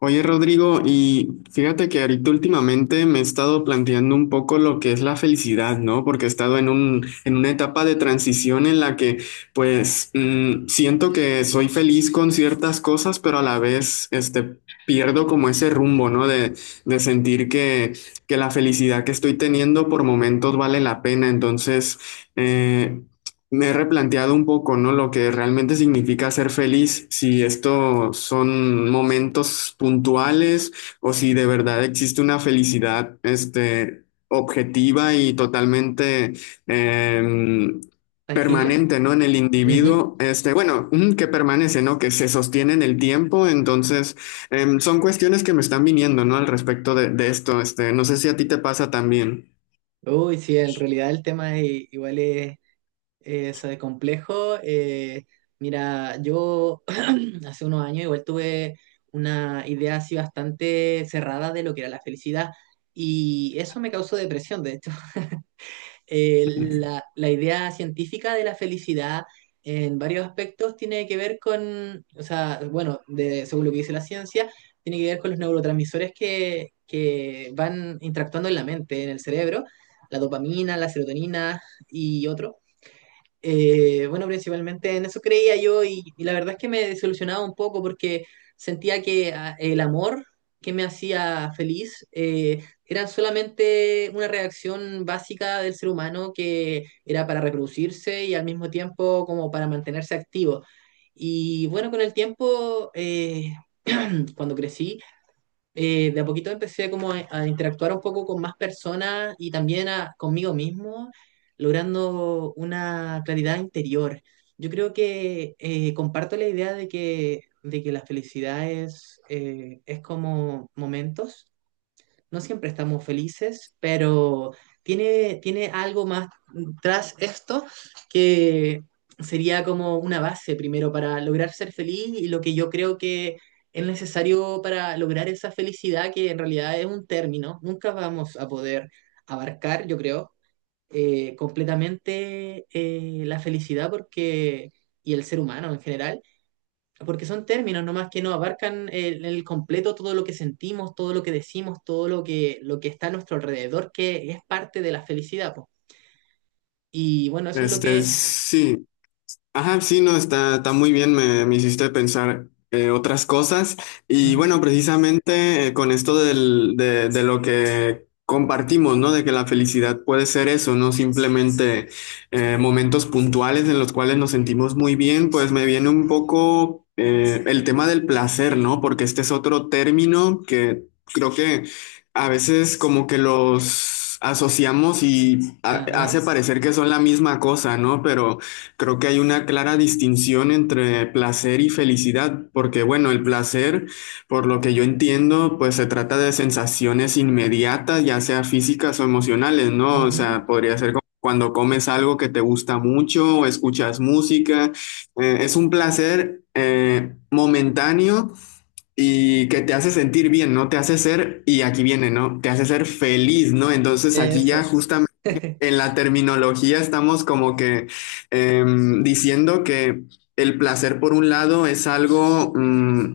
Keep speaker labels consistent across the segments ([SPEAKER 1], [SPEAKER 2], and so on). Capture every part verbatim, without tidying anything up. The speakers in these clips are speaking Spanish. [SPEAKER 1] Oye, Rodrigo, y fíjate que ahorita últimamente me he estado planteando un poco lo que es la felicidad, ¿no? Porque he estado en un, en una etapa de transición en la que, pues, mm, siento que soy feliz con ciertas cosas, pero a la vez, este, pierdo como ese rumbo, ¿no? De, de sentir que, que la felicidad que estoy teniendo por momentos vale la pena. Entonces, eh, me he replanteado un poco, ¿no? Lo que realmente significa ser feliz, si esto son momentos puntuales o si de verdad existe una felicidad, este, objetiva y totalmente em,
[SPEAKER 2] ¿Tangible?
[SPEAKER 1] permanente, ¿no? En el
[SPEAKER 2] Ujú.
[SPEAKER 1] individuo, este, bueno, mm, que permanece, ¿no? Que se sostiene en el tiempo. Entonces, em, son cuestiones que me están viniendo, ¿no? Al respecto de, de esto, este, no sé si a ti te pasa también.
[SPEAKER 2] Uy, sí, en realidad el tema es- igual es, es, eh, complejo. Eh, mira, yo hace unos años igual tuve una idea así bastante cerrada de lo que era la felicidad y eso me causó depresión, de hecho. eh, la, la idea científica de la felicidad en varios aspectos tiene que ver con, o sea, bueno, de, según lo que dice la ciencia, tiene que ver con los neurotransmisores que, que van interactuando en la mente, en el cerebro, la dopamina, la serotonina y otros. Eh, bueno, principalmente en eso creía yo y, y la verdad es que me desilusionaba un poco porque sentía que ah, el amor que me hacía feliz eh, era solamente una reacción básica del ser humano que era para reproducirse y al mismo tiempo como para mantenerse activo. Y bueno, con el tiempo, eh, cuando crecí, eh, de a poquito empecé como a, a interactuar un poco con más personas y también a- conmigo mismo, logrando una claridad interior. Yo creo que eh, comparto la idea de que, de que la felicidad es, eh, es como momentos, no siempre estamos felices, pero tiene, tiene algo más tras esto que sería como una base primero para lograr ser feliz y lo que yo creo que es necesario para lograr esa felicidad que en realidad es un término. Nunca vamos a poder abarcar, yo creo, eh, completamente eh, la felicidad porque, y el ser humano en general, porque son términos nomás que no abarcan el, el completo, todo lo que sentimos, todo lo que decimos, todo lo que, lo que está a nuestro alrededor, que es parte de la felicidad, po. Y bueno, eso es lo
[SPEAKER 1] Este,
[SPEAKER 2] que...
[SPEAKER 1] sí. Ajá, sí, no, está, está muy bien, me, me hiciste pensar eh, otras cosas. Y
[SPEAKER 2] Ujú,
[SPEAKER 1] bueno, precisamente eh, con esto del- de, de lo que compartimos, ¿no? De que la felicidad puede ser eso, no simplemente eh, momentos puntuales en los cuales nos sentimos muy bien, pues me viene un poco eh, el tema del placer, ¿no? Porque este es otro término que creo que a veces como que los asociamos y ha- hace
[SPEAKER 2] ajá,
[SPEAKER 1] parecer que son la misma cosa, ¿no? Pero... Creo que hay una clara distinción entre placer y felicidad, porque bueno, el placer, por lo que yo entiendo, pues se trata de sensaciones inmediatas, ya sea físicas o emocionales, ¿no? O
[SPEAKER 2] ujú,
[SPEAKER 1] sea, podría ser como cuando comes algo que te gusta mucho o escuchas música. Eh, es un placer eh, momentáneo y que te hace sentir bien, ¿no? Te hace ser, y aquí viene, ¿no? Te hace ser feliz, ¿no? Entonces aquí ya
[SPEAKER 2] eso.
[SPEAKER 1] justamente en la terminología estamos como que eh, diciendo que el placer, por un lado, es algo, mm,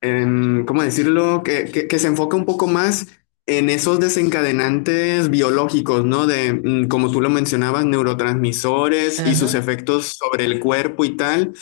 [SPEAKER 1] em, ¿cómo decirlo?, que, que- que se enfoca un poco más en esos desencadenantes biológicos, ¿no? De, mm, como tú lo mencionabas, neurotransmisores y sus
[SPEAKER 2] Ajá,
[SPEAKER 1] efectos sobre el cuerpo y tal.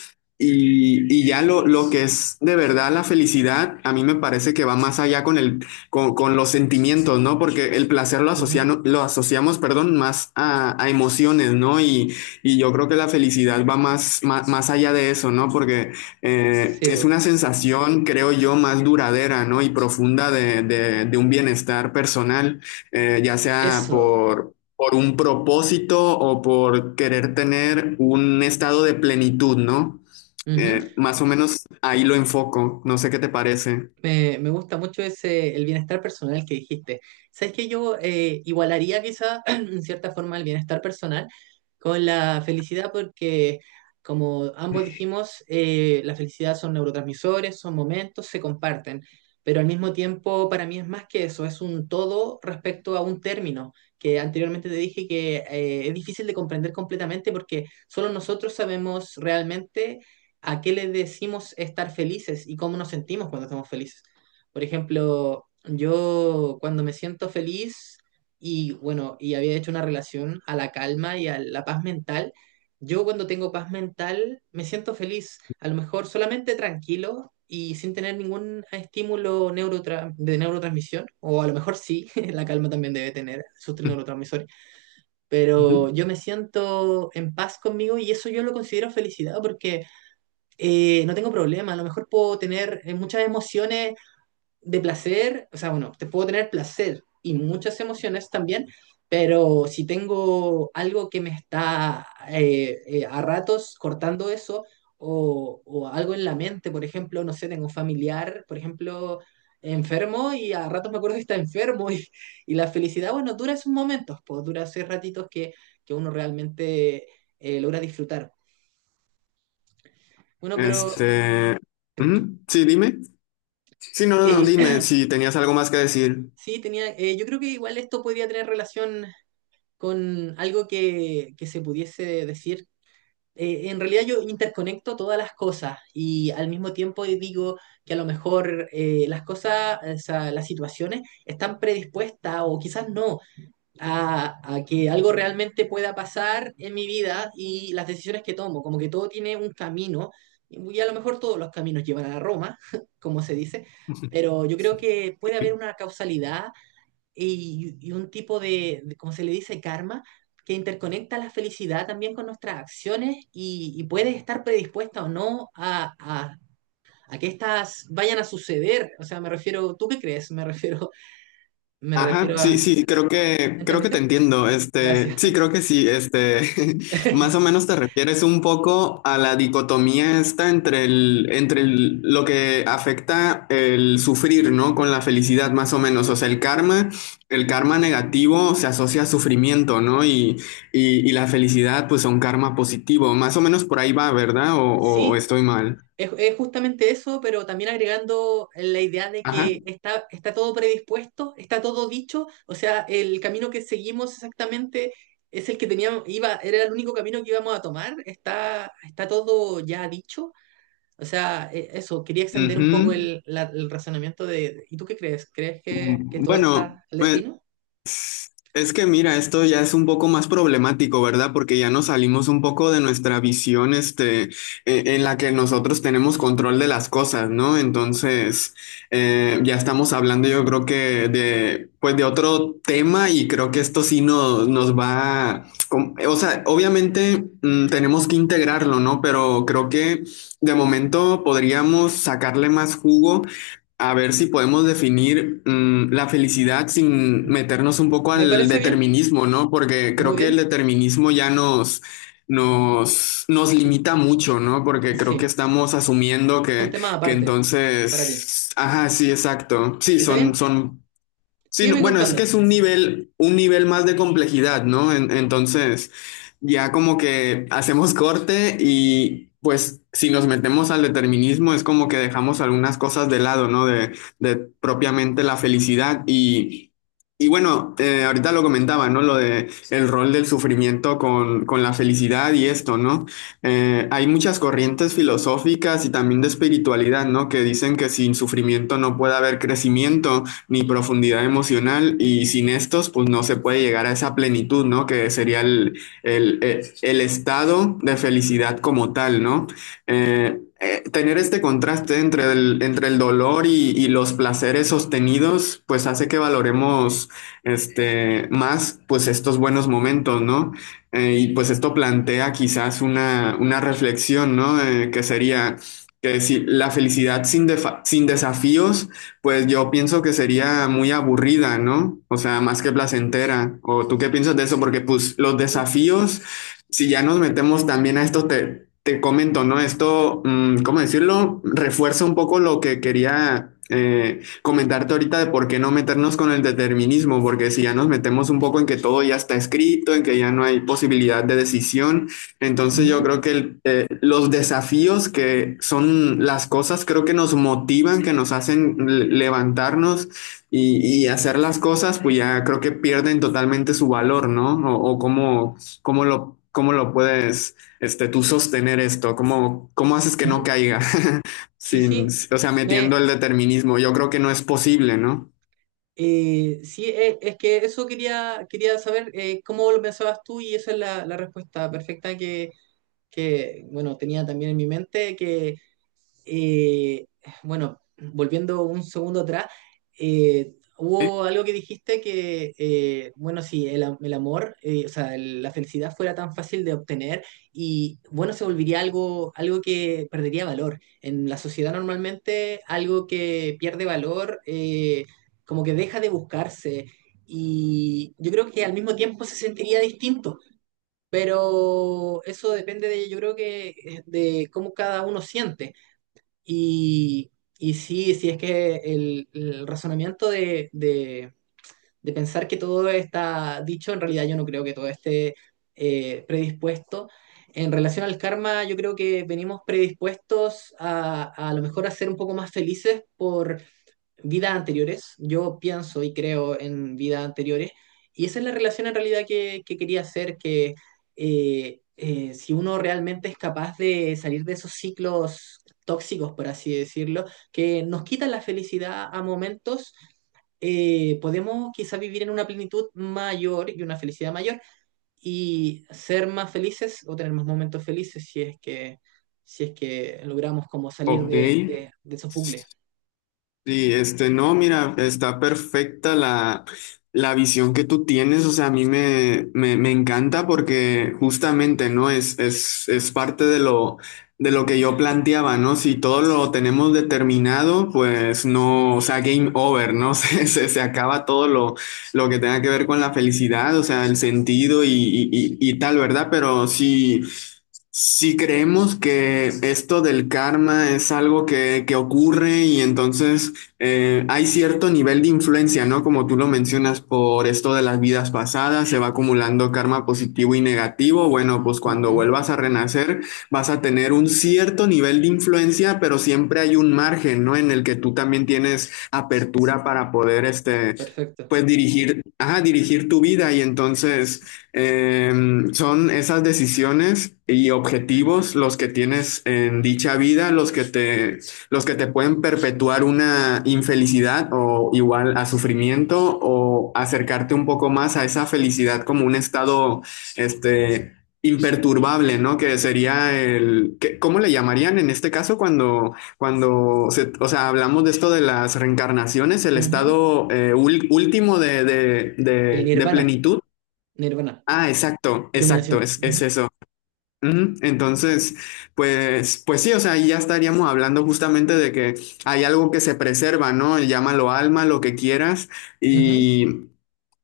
[SPEAKER 1] Y, y ya lo, lo que es de verdad la felicidad, a mí me parece que va más allá con el con, con, los sentimientos, ¿no? Porque el placer lo,
[SPEAKER 2] ujú,
[SPEAKER 1] asocian, lo asociamos, perdón, más a, a emociones, ¿no? Y, y, yo creo que la felicidad va más, más, más allá de eso, ¿no? Porque eh,
[SPEAKER 2] sí,
[SPEAKER 1] es
[SPEAKER 2] po.
[SPEAKER 1] una sensación, creo yo, más duradera, ¿no? Y profunda de, de, de un bienestar personal, eh, ya sea
[SPEAKER 2] Eso.
[SPEAKER 1] por, por un propósito o por querer tener un estado de plenitud, ¿no?
[SPEAKER 2] Ujú.
[SPEAKER 1] Eh, más o menos ahí lo enfoco, no sé qué te parece.
[SPEAKER 2] Me, me gusta mucho ese, el bienestar personal que dijiste. ¿Sabes que yo eh, igualaría quizá en cierta forma el bienestar personal con la felicidad? Porque como ambos dijimos, eh, la felicidad son neurotransmisores, son momentos, se comparten. Pero al mismo tiempo para mí es más que eso, es un todo respecto a un término que anteriormente te dije que eh, es difícil de comprender completamente, porque solo nosotros sabemos realmente a qué le decimos estar felices y cómo nos sentimos cuando estamos felices. Por ejemplo, yo cuando me siento feliz y bueno, y había hecho una relación a la calma y a la paz mental, yo cuando tengo paz mental me siento feliz, a lo mejor solamente tranquilo y sin tener ningún estímulo neurotra- de neurotransmisión, o a lo mejor sí, la calma también debe tener sus neurotransmisores,
[SPEAKER 1] Uh -huh.
[SPEAKER 2] pero yo me siento en paz conmigo y eso yo lo considero felicidad porque eh, no tengo problema, a lo mejor puedo tener eh, muchas emociones de placer, o sea, bueno, te puedo tener placer y muchas emociones también, pero si tengo algo que me está eh, eh, a ratos cortando eso o, o algo en la mente, por ejemplo, no sé, tengo un familiar, por ejemplo, enfermo y a ratos me acuerdo que está enfermo y, y la felicidad, bueno, dura esos momentos, pues dura esos ratitos que, que uno realmente eh, logra disfrutar. Bueno, pero
[SPEAKER 1] Este,
[SPEAKER 2] te escucho.
[SPEAKER 1] ujú, sí, dime. Sí, no, no, no,
[SPEAKER 2] Eh,
[SPEAKER 1] dime si tenías algo más que decir.
[SPEAKER 2] Sí, tenía, eh, yo creo que igual esto podría tener relación con algo que, que se pudiese decir. Eh, en realidad yo interconecto todas las cosas y al mismo tiempo digo que a lo mejor eh, las cosas, o sea, las situaciones están predispuestas o quizás no a, a que algo realmente pueda pasar en mi vida y las decisiones que tomo, como que todo tiene un camino y a lo mejor todos los caminos llevan a Roma, como se dice, pero yo creo que puede haber una causalidad y, y un tipo de, de, como se le dice, karma, que interconecta la felicidad también con nuestras acciones y, y puedes estar predispuesta o no a, a- a que estas vayan a suceder. O sea, me refiero, ¿tú qué crees? Me refiero, me
[SPEAKER 1] Ajá,
[SPEAKER 2] refiero
[SPEAKER 1] sí,
[SPEAKER 2] a...
[SPEAKER 1] sí, creo que, creo que te
[SPEAKER 2] ¿Entendiste?
[SPEAKER 1] entiendo. Este,
[SPEAKER 2] Gracias.
[SPEAKER 1] sí, creo que sí. Este, más o menos te refieres un poco a la dicotomía esta entre el, entre el- lo que afecta el sufrir, ¿no? Con la felicidad, más o menos. O sea, el karma, el karma negativo se asocia a sufrimiento, ¿no? Y, y, y la felicidad, pues, a un karma positivo. Más o menos por ahí va, ¿verdad? ¿O o- o
[SPEAKER 2] Sí,
[SPEAKER 1] estoy mal?
[SPEAKER 2] Es, es justamente eso, pero también agregando la idea de
[SPEAKER 1] Ajá.
[SPEAKER 2] que está, está todo predispuesto, está todo dicho, o sea, el camino que seguimos exactamente es el que teníamos, iba, era el único camino que íbamos a tomar, está, está todo ya dicho, o sea, e- eso, quería extender un
[SPEAKER 1] Ujú.
[SPEAKER 2] poco el, la- el razonamiento de, ¿y tú qué crees? ¿Crees que, que
[SPEAKER 1] Mm,
[SPEAKER 2] todo
[SPEAKER 1] Bueno,
[SPEAKER 2] está al
[SPEAKER 1] pues,
[SPEAKER 2] destino?
[SPEAKER 1] es que mira, esto ya es un poco más problemático, ¿verdad? Porque ya nos salimos un poco de nuestra visión, este, e- en la que nosotros tenemos control de las cosas, ¿no? Entonces, eh, ya estamos hablando, yo creo que de, pues, de otro tema y creo que esto sí no nos va, com- o sea, obviamente, mm, tenemos que integrarlo, ¿no? Pero creo que de momento podríamos sacarle más jugo. A ver si podemos definir mm, la felicidad sin
[SPEAKER 2] Mm.
[SPEAKER 1] meternos un poco
[SPEAKER 2] Me
[SPEAKER 1] al
[SPEAKER 2] parece bien,
[SPEAKER 1] determinismo, ¿no? Porque creo
[SPEAKER 2] muy
[SPEAKER 1] que el
[SPEAKER 2] bien,
[SPEAKER 1] determinismo ya nos, nos, nos
[SPEAKER 2] sí,
[SPEAKER 1] limita mucho, ¿no? Porque creo que
[SPEAKER 2] sí,
[SPEAKER 1] estamos asumiendo
[SPEAKER 2] son
[SPEAKER 1] que,
[SPEAKER 2] temas
[SPEAKER 1] que
[SPEAKER 2] aparte para ti,
[SPEAKER 1] entonces, ajá, sí, exacto. Sí,
[SPEAKER 2] ¿está
[SPEAKER 1] son,
[SPEAKER 2] bien?
[SPEAKER 1] son. Sí, no,
[SPEAKER 2] Sígueme
[SPEAKER 1] bueno, es que
[SPEAKER 2] contando.
[SPEAKER 1] es un nivel, un nivel más de complejidad, ¿no? En- entonces, ya como que hacemos corte y pues si nos metemos al determinismo es como que dejamos algunas cosas de lado, ¿no? De, de propiamente la felicidad y, y bueno, eh, ahorita lo comentaba, ¿no? Lo de el rol del sufrimiento con, con la felicidad y esto, ¿no? Eh, hay muchas corrientes filosóficas y también de espiritualidad, ¿no? Que dicen que sin sufrimiento no puede haber crecimiento ni profundidad emocional y sin estos pues no se puede llegar a esa plenitud, ¿no? Que sería el, el, el, el estado de felicidad como tal, ¿no? Eh, eh, tener este contraste entre el, entre el dolor y, y, los placeres sostenidos, pues hace que valoremos este, más pues estos buenos momentos, ¿no? Eh, y pues esto plantea quizás una, una reflexión, ¿no? Eh, que sería que si la felicidad sin, defa- sin desafíos pues yo pienso que sería muy aburrida, ¿no? O sea, más que placentera. ¿O tú qué piensas de eso? Porque pues los
[SPEAKER 2] Sí.
[SPEAKER 1] desafíos, si ya nos metemos también a esto, te, te comento, ¿no? Esto, mm, ¿cómo decirlo? Refuerza un poco lo que quería eh, comentarte ahorita de por qué no meternos con el determinismo, porque si ya nos metemos un poco en que todo ya está escrito, en que ya no hay posibilidad de decisión, entonces yo
[SPEAKER 2] Ujú,
[SPEAKER 1] creo que el los desafíos que son las cosas, creo que nos motivan, que nos hacen le- levantarnos y, y hacer las cosas, pues ya creo que pierden totalmente su valor, ¿no? O, o cómo, cómo lo, cómo lo puedes, este, tú sostener esto, cómo, cómo haces que no
[SPEAKER 2] ujú.
[SPEAKER 1] caiga,
[SPEAKER 2] Sí,
[SPEAKER 1] sin,
[SPEAKER 2] sí,
[SPEAKER 1] o sea, metiendo
[SPEAKER 2] me,
[SPEAKER 1] el determinismo. Yo creo que no es posible, ¿no?
[SPEAKER 2] eh, sí, e- es, que eso quería, quería saber eh, cómo lo pensabas tú y esa es la, la respuesta perfecta que, que, bueno, tenía también en mi mente que, eh, bueno, volviendo un segundo atrás, eh, hubo algo que dijiste que, eh, bueno, si el, am- el amor, eh, o sea, el- la felicidad fuera tan fácil de obtener y, bueno, se volvería algo, algo que perdería valor. En la sociedad normalmente algo que pierde valor, eh, como que deja de buscarse y yo creo que al mismo tiempo se sentiría distinto. Pero eso depende de, yo creo que eh, de cómo cada uno siente. Y, y sí, sí es que el, el razonamiento de, de- de pensar que todo está dicho, en realidad yo no creo que todo esté eh, predispuesto. En relación al karma, yo creo que venimos predispuestos a, a lo mejor a ser un poco más felices vidas anteriores. Yo pienso y creo en vidas anteriores. Y esa es la relación en realidad que, que quería hacer, que eh, eh, si uno realmente es capaz de salir de esos ciclos tóxicos, por así decirlo, que nos quitan la felicidad a momentos, eh, podemos quizá vivir en una plenitud mayor y una felicidad mayor y ser más felices o tener más momentos felices si es que, si es que logramos como salir
[SPEAKER 1] Ok.
[SPEAKER 2] de, de, de esos bucles.
[SPEAKER 1] Sí, este, no, mira, está perfecta la, la visión que tú tienes, o sea, a mí me, me, me encanta porque justamente, ¿no? Es, es, es parte de lo, de lo que yo planteaba, ¿no? Si todo lo tenemos determinado, pues no, o sea, game over, ¿no? Se, se, se acaba todo lo, lo que tenga que ver con la felicidad, o sea, el sentido y, y, y, y tal, ¿verdad? Pero sí. Si creemos que esto del karma es algo que, que ocurre y entonces eh, hay cierto nivel de influencia, ¿no? Como tú lo mencionas por esto de las vidas pasadas, se va acumulando karma positivo y negativo. Bueno, pues cuando
[SPEAKER 2] Ujú,
[SPEAKER 1] vuelvas a renacer vas a tener un cierto nivel de influencia, pero siempre hay un margen, ¿no? En el que tú también tienes apertura para poder, este,
[SPEAKER 2] perfecto.
[SPEAKER 1] pues dirigir, ajá, dirigir tu vida y entonces... Em, son esas decisiones y objetivos los que tienes en dicha vida, los que te, los que te pueden perpetuar una infelicidad o igual a sufrimiento o acercarte un poco más a esa felicidad como un estado, este, imperturbable, ¿no? Que sería el, que- ¿cómo le llamarían en este caso cuando, cuando se- o sea, hablamos de esto de las reencarnaciones, el
[SPEAKER 2] Ujú.
[SPEAKER 1] estado eh, ul- último de, de,
[SPEAKER 2] El
[SPEAKER 1] de de
[SPEAKER 2] nirvana,
[SPEAKER 1] plenitud?
[SPEAKER 2] nirvana,
[SPEAKER 1] Ah, exacto, exacto,
[SPEAKER 2] iluminación.
[SPEAKER 1] es, es
[SPEAKER 2] Ujú,
[SPEAKER 1] eso. Ujú. Entonces, pues, pues sí, o sea, ahí ya estaríamos hablando justamente de que hay algo que se preserva, ¿no? Llámalo alma, lo que quieras,
[SPEAKER 2] ujú,
[SPEAKER 1] y,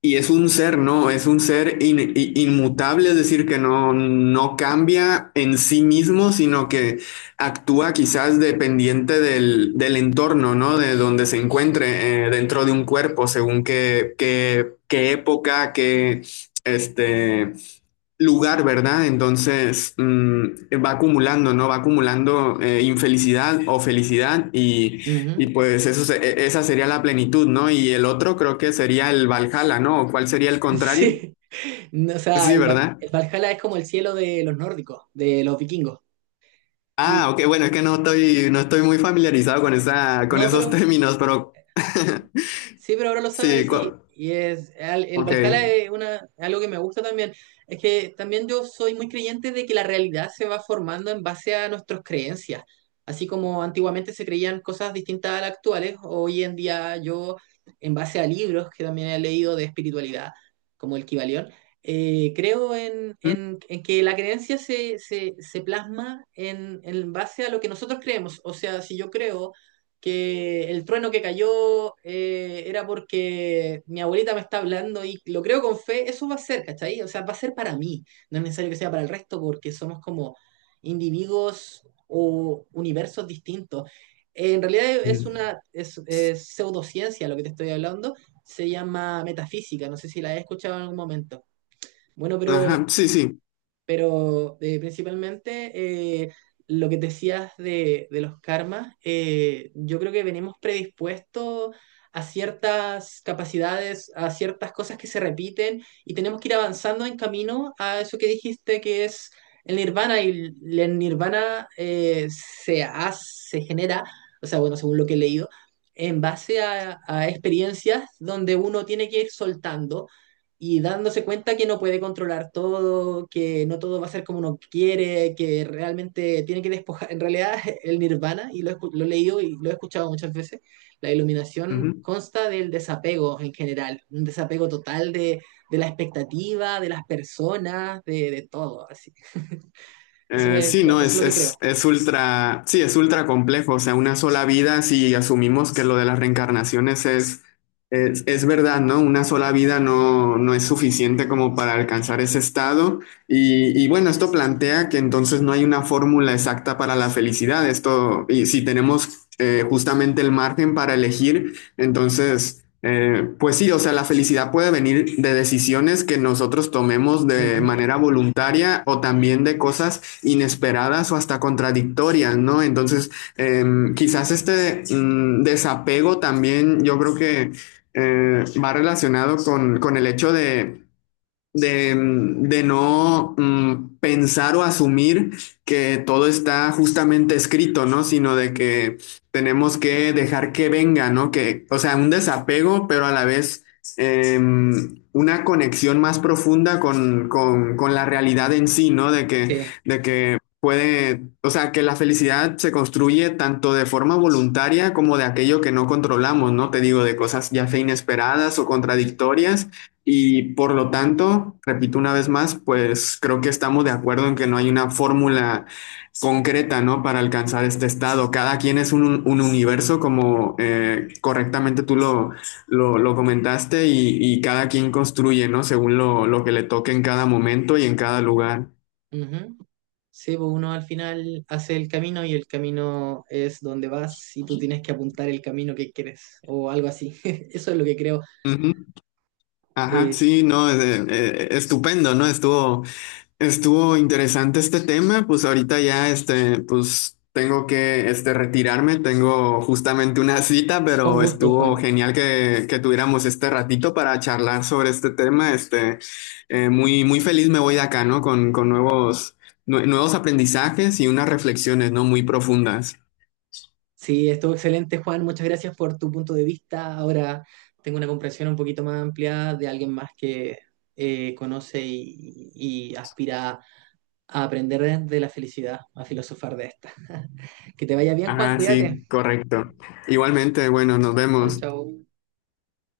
[SPEAKER 1] y es un ser, ¿no? Es un ser in- i- inmutable, es decir, que no, no cambia en sí mismo, sino que actúa quizás dependiente del, del entorno, ¿no? De donde se encuentre eh, dentro de un cuerpo, según qué, qué, qué época, qué, este lugar, ¿verdad? Entonces mm, va acumulando, ¿no? Va acumulando eh, infelicidad o felicidad y, y
[SPEAKER 2] ujú.
[SPEAKER 1] pues eso se- e- esa sería la plenitud, ¿no? Y el otro creo que sería el Valhalla, ¿no? ¿O ¿Cuál sería el contrario?
[SPEAKER 2] Sí, no, o sea,
[SPEAKER 1] Sí,
[SPEAKER 2] el, Va-
[SPEAKER 1] ¿verdad?
[SPEAKER 2] el Valhalla es como el cielo de los nórdicos, de los vikingos. Y
[SPEAKER 1] Ah, ok, bueno, es que no estoy, no estoy muy familiarizado con esa, con
[SPEAKER 2] no,
[SPEAKER 1] esos
[SPEAKER 2] pero
[SPEAKER 1] términos, pero
[SPEAKER 2] sí, pero ahora lo
[SPEAKER 1] sí,
[SPEAKER 2] sabes y,
[SPEAKER 1] cu-
[SPEAKER 2] y es al- el Valhalla
[SPEAKER 1] ok.
[SPEAKER 2] es una, algo que me gusta también. Es que también yo soy muy creyente de que la realidad se va formando en base a nuestras creencias. Así como antiguamente se creían cosas distintas a las actuales, hoy en día yo, en base a libros que también he leído de espiritualidad, como el Kybalión, eh, creo en,
[SPEAKER 1] Mm,
[SPEAKER 2] en- en que la creencia se, se- se plasma en, en base a lo que nosotros creemos. O sea, si yo creo que el trueno que cayó eh, era porque mi abuelita me está hablando y lo creo con fe, eso va a ser, ¿cachai? O sea, va a ser para mí, no es necesario que sea para el resto porque somos como individuos o universos distintos. Eh, en realidad es
[SPEAKER 1] mm.
[SPEAKER 2] una es, es pseudociencia lo que te estoy hablando, se llama metafísica, no sé si la he escuchado en algún momento. Bueno, pero
[SPEAKER 1] Ajá, sí, sí.
[SPEAKER 2] pero eh, principalmente eh, lo que decías de, de los karmas, eh, yo creo que venimos predispuestos a ciertas capacidades, a ciertas cosas que se repiten y tenemos que ir avanzando en camino a eso que dijiste que es el nirvana y el el nirvana eh, se hace, se genera, o sea, bueno, según lo que he leído, en base a a experiencias donde uno tiene que ir soltando y dándose cuenta que no puede controlar todo, que no todo va a ser como uno quiere, que realmente tiene que despojar. En realidad, el nirvana, y lo, he escu- lo he leído y lo he escuchado muchas veces, la iluminación consta del desapego en general, un desapego total de, de la expectativa, de las personas, de, de todo, así. Eso
[SPEAKER 1] Eh,
[SPEAKER 2] es,
[SPEAKER 1] sí,
[SPEAKER 2] lo-
[SPEAKER 1] no,
[SPEAKER 2] eso es
[SPEAKER 1] es,
[SPEAKER 2] lo que
[SPEAKER 1] es,
[SPEAKER 2] creo.
[SPEAKER 1] es ultra, sí, es ultra complejo, o sea, una sola vida, si asumimos que lo de las reencarnaciones es, es, es verdad, ¿no? Una sola vida no, no es suficiente como para alcanzar ese estado y, y bueno, esto plantea que entonces no hay una fórmula exacta para la felicidad, esto, y si tenemos eh, justamente el margen para elegir, entonces... Eh, pues sí, o sea, la felicidad puede venir de decisiones que nosotros tomemos de
[SPEAKER 2] Ujú,
[SPEAKER 1] manera voluntaria o también de cosas inesperadas o hasta contradictorias, ¿no? Entonces, eh, quizás este mm, desapego también yo creo que eh, va relacionado con, con el hecho de de, de no mm, pensar o asumir que todo está justamente escrito, ¿no? Sino de que tenemos que dejar que venga, ¿no? Que, o sea, un desapego, pero a la vez eh, una conexión más profunda con, con, con la realidad en sí, ¿no? De que,
[SPEAKER 2] sí,
[SPEAKER 1] de que puede, o sea, que la felicidad se construye tanto de forma voluntaria como de aquello que no controlamos, ¿no? Te digo, de cosas ya sea inesperadas o contradictorias y por lo tanto, repito una vez más, pues creo que estamos de acuerdo en que no hay una fórmula concreta, ¿no? Para alcanzar este estado. Cada quien es un, un universo, como eh, correctamente tú lo, lo, lo comentaste, y, y cada quien construye, ¿no? Según lo, lo que le toque en cada momento y en cada lugar.
[SPEAKER 2] ujú. Sí, pues uno al final hace el camino y el camino es donde vas y tú tienes que apuntar el camino que quieres o algo así. Eso es lo que creo.
[SPEAKER 1] Ujú. Ajá,
[SPEAKER 2] Eh,
[SPEAKER 1] sí, no, eh, eh, estupendo, ¿no? Estuvo. Estuvo interesante este tema, pues ahorita ya este, pues tengo que este, retirarme, tengo justamente una cita,
[SPEAKER 2] con
[SPEAKER 1] pero
[SPEAKER 2] gusto,
[SPEAKER 1] estuvo
[SPEAKER 2] Juan.
[SPEAKER 1] genial que, que tuviéramos este ratito para charlar sobre este tema. Este, eh, muy, muy feliz me voy de acá, ¿no? Con, con nuevos, nue- nuevos aprendizajes y unas reflexiones, ¿no? Muy profundas.
[SPEAKER 2] Sí, estuvo excelente, Juan. Muchas gracias por tu punto de vista. Ahora tengo una comprensión un poquito más amplia de alguien más que eh, conoce y, y aspira a aprender de la felicidad, a filosofar de esta. Que te vaya bien, Juan.
[SPEAKER 1] Ajá,
[SPEAKER 2] Cuídate.
[SPEAKER 1] sí, correcto. Igualmente, bueno, nos
[SPEAKER 2] Chao,
[SPEAKER 1] vemos.
[SPEAKER 2] chao.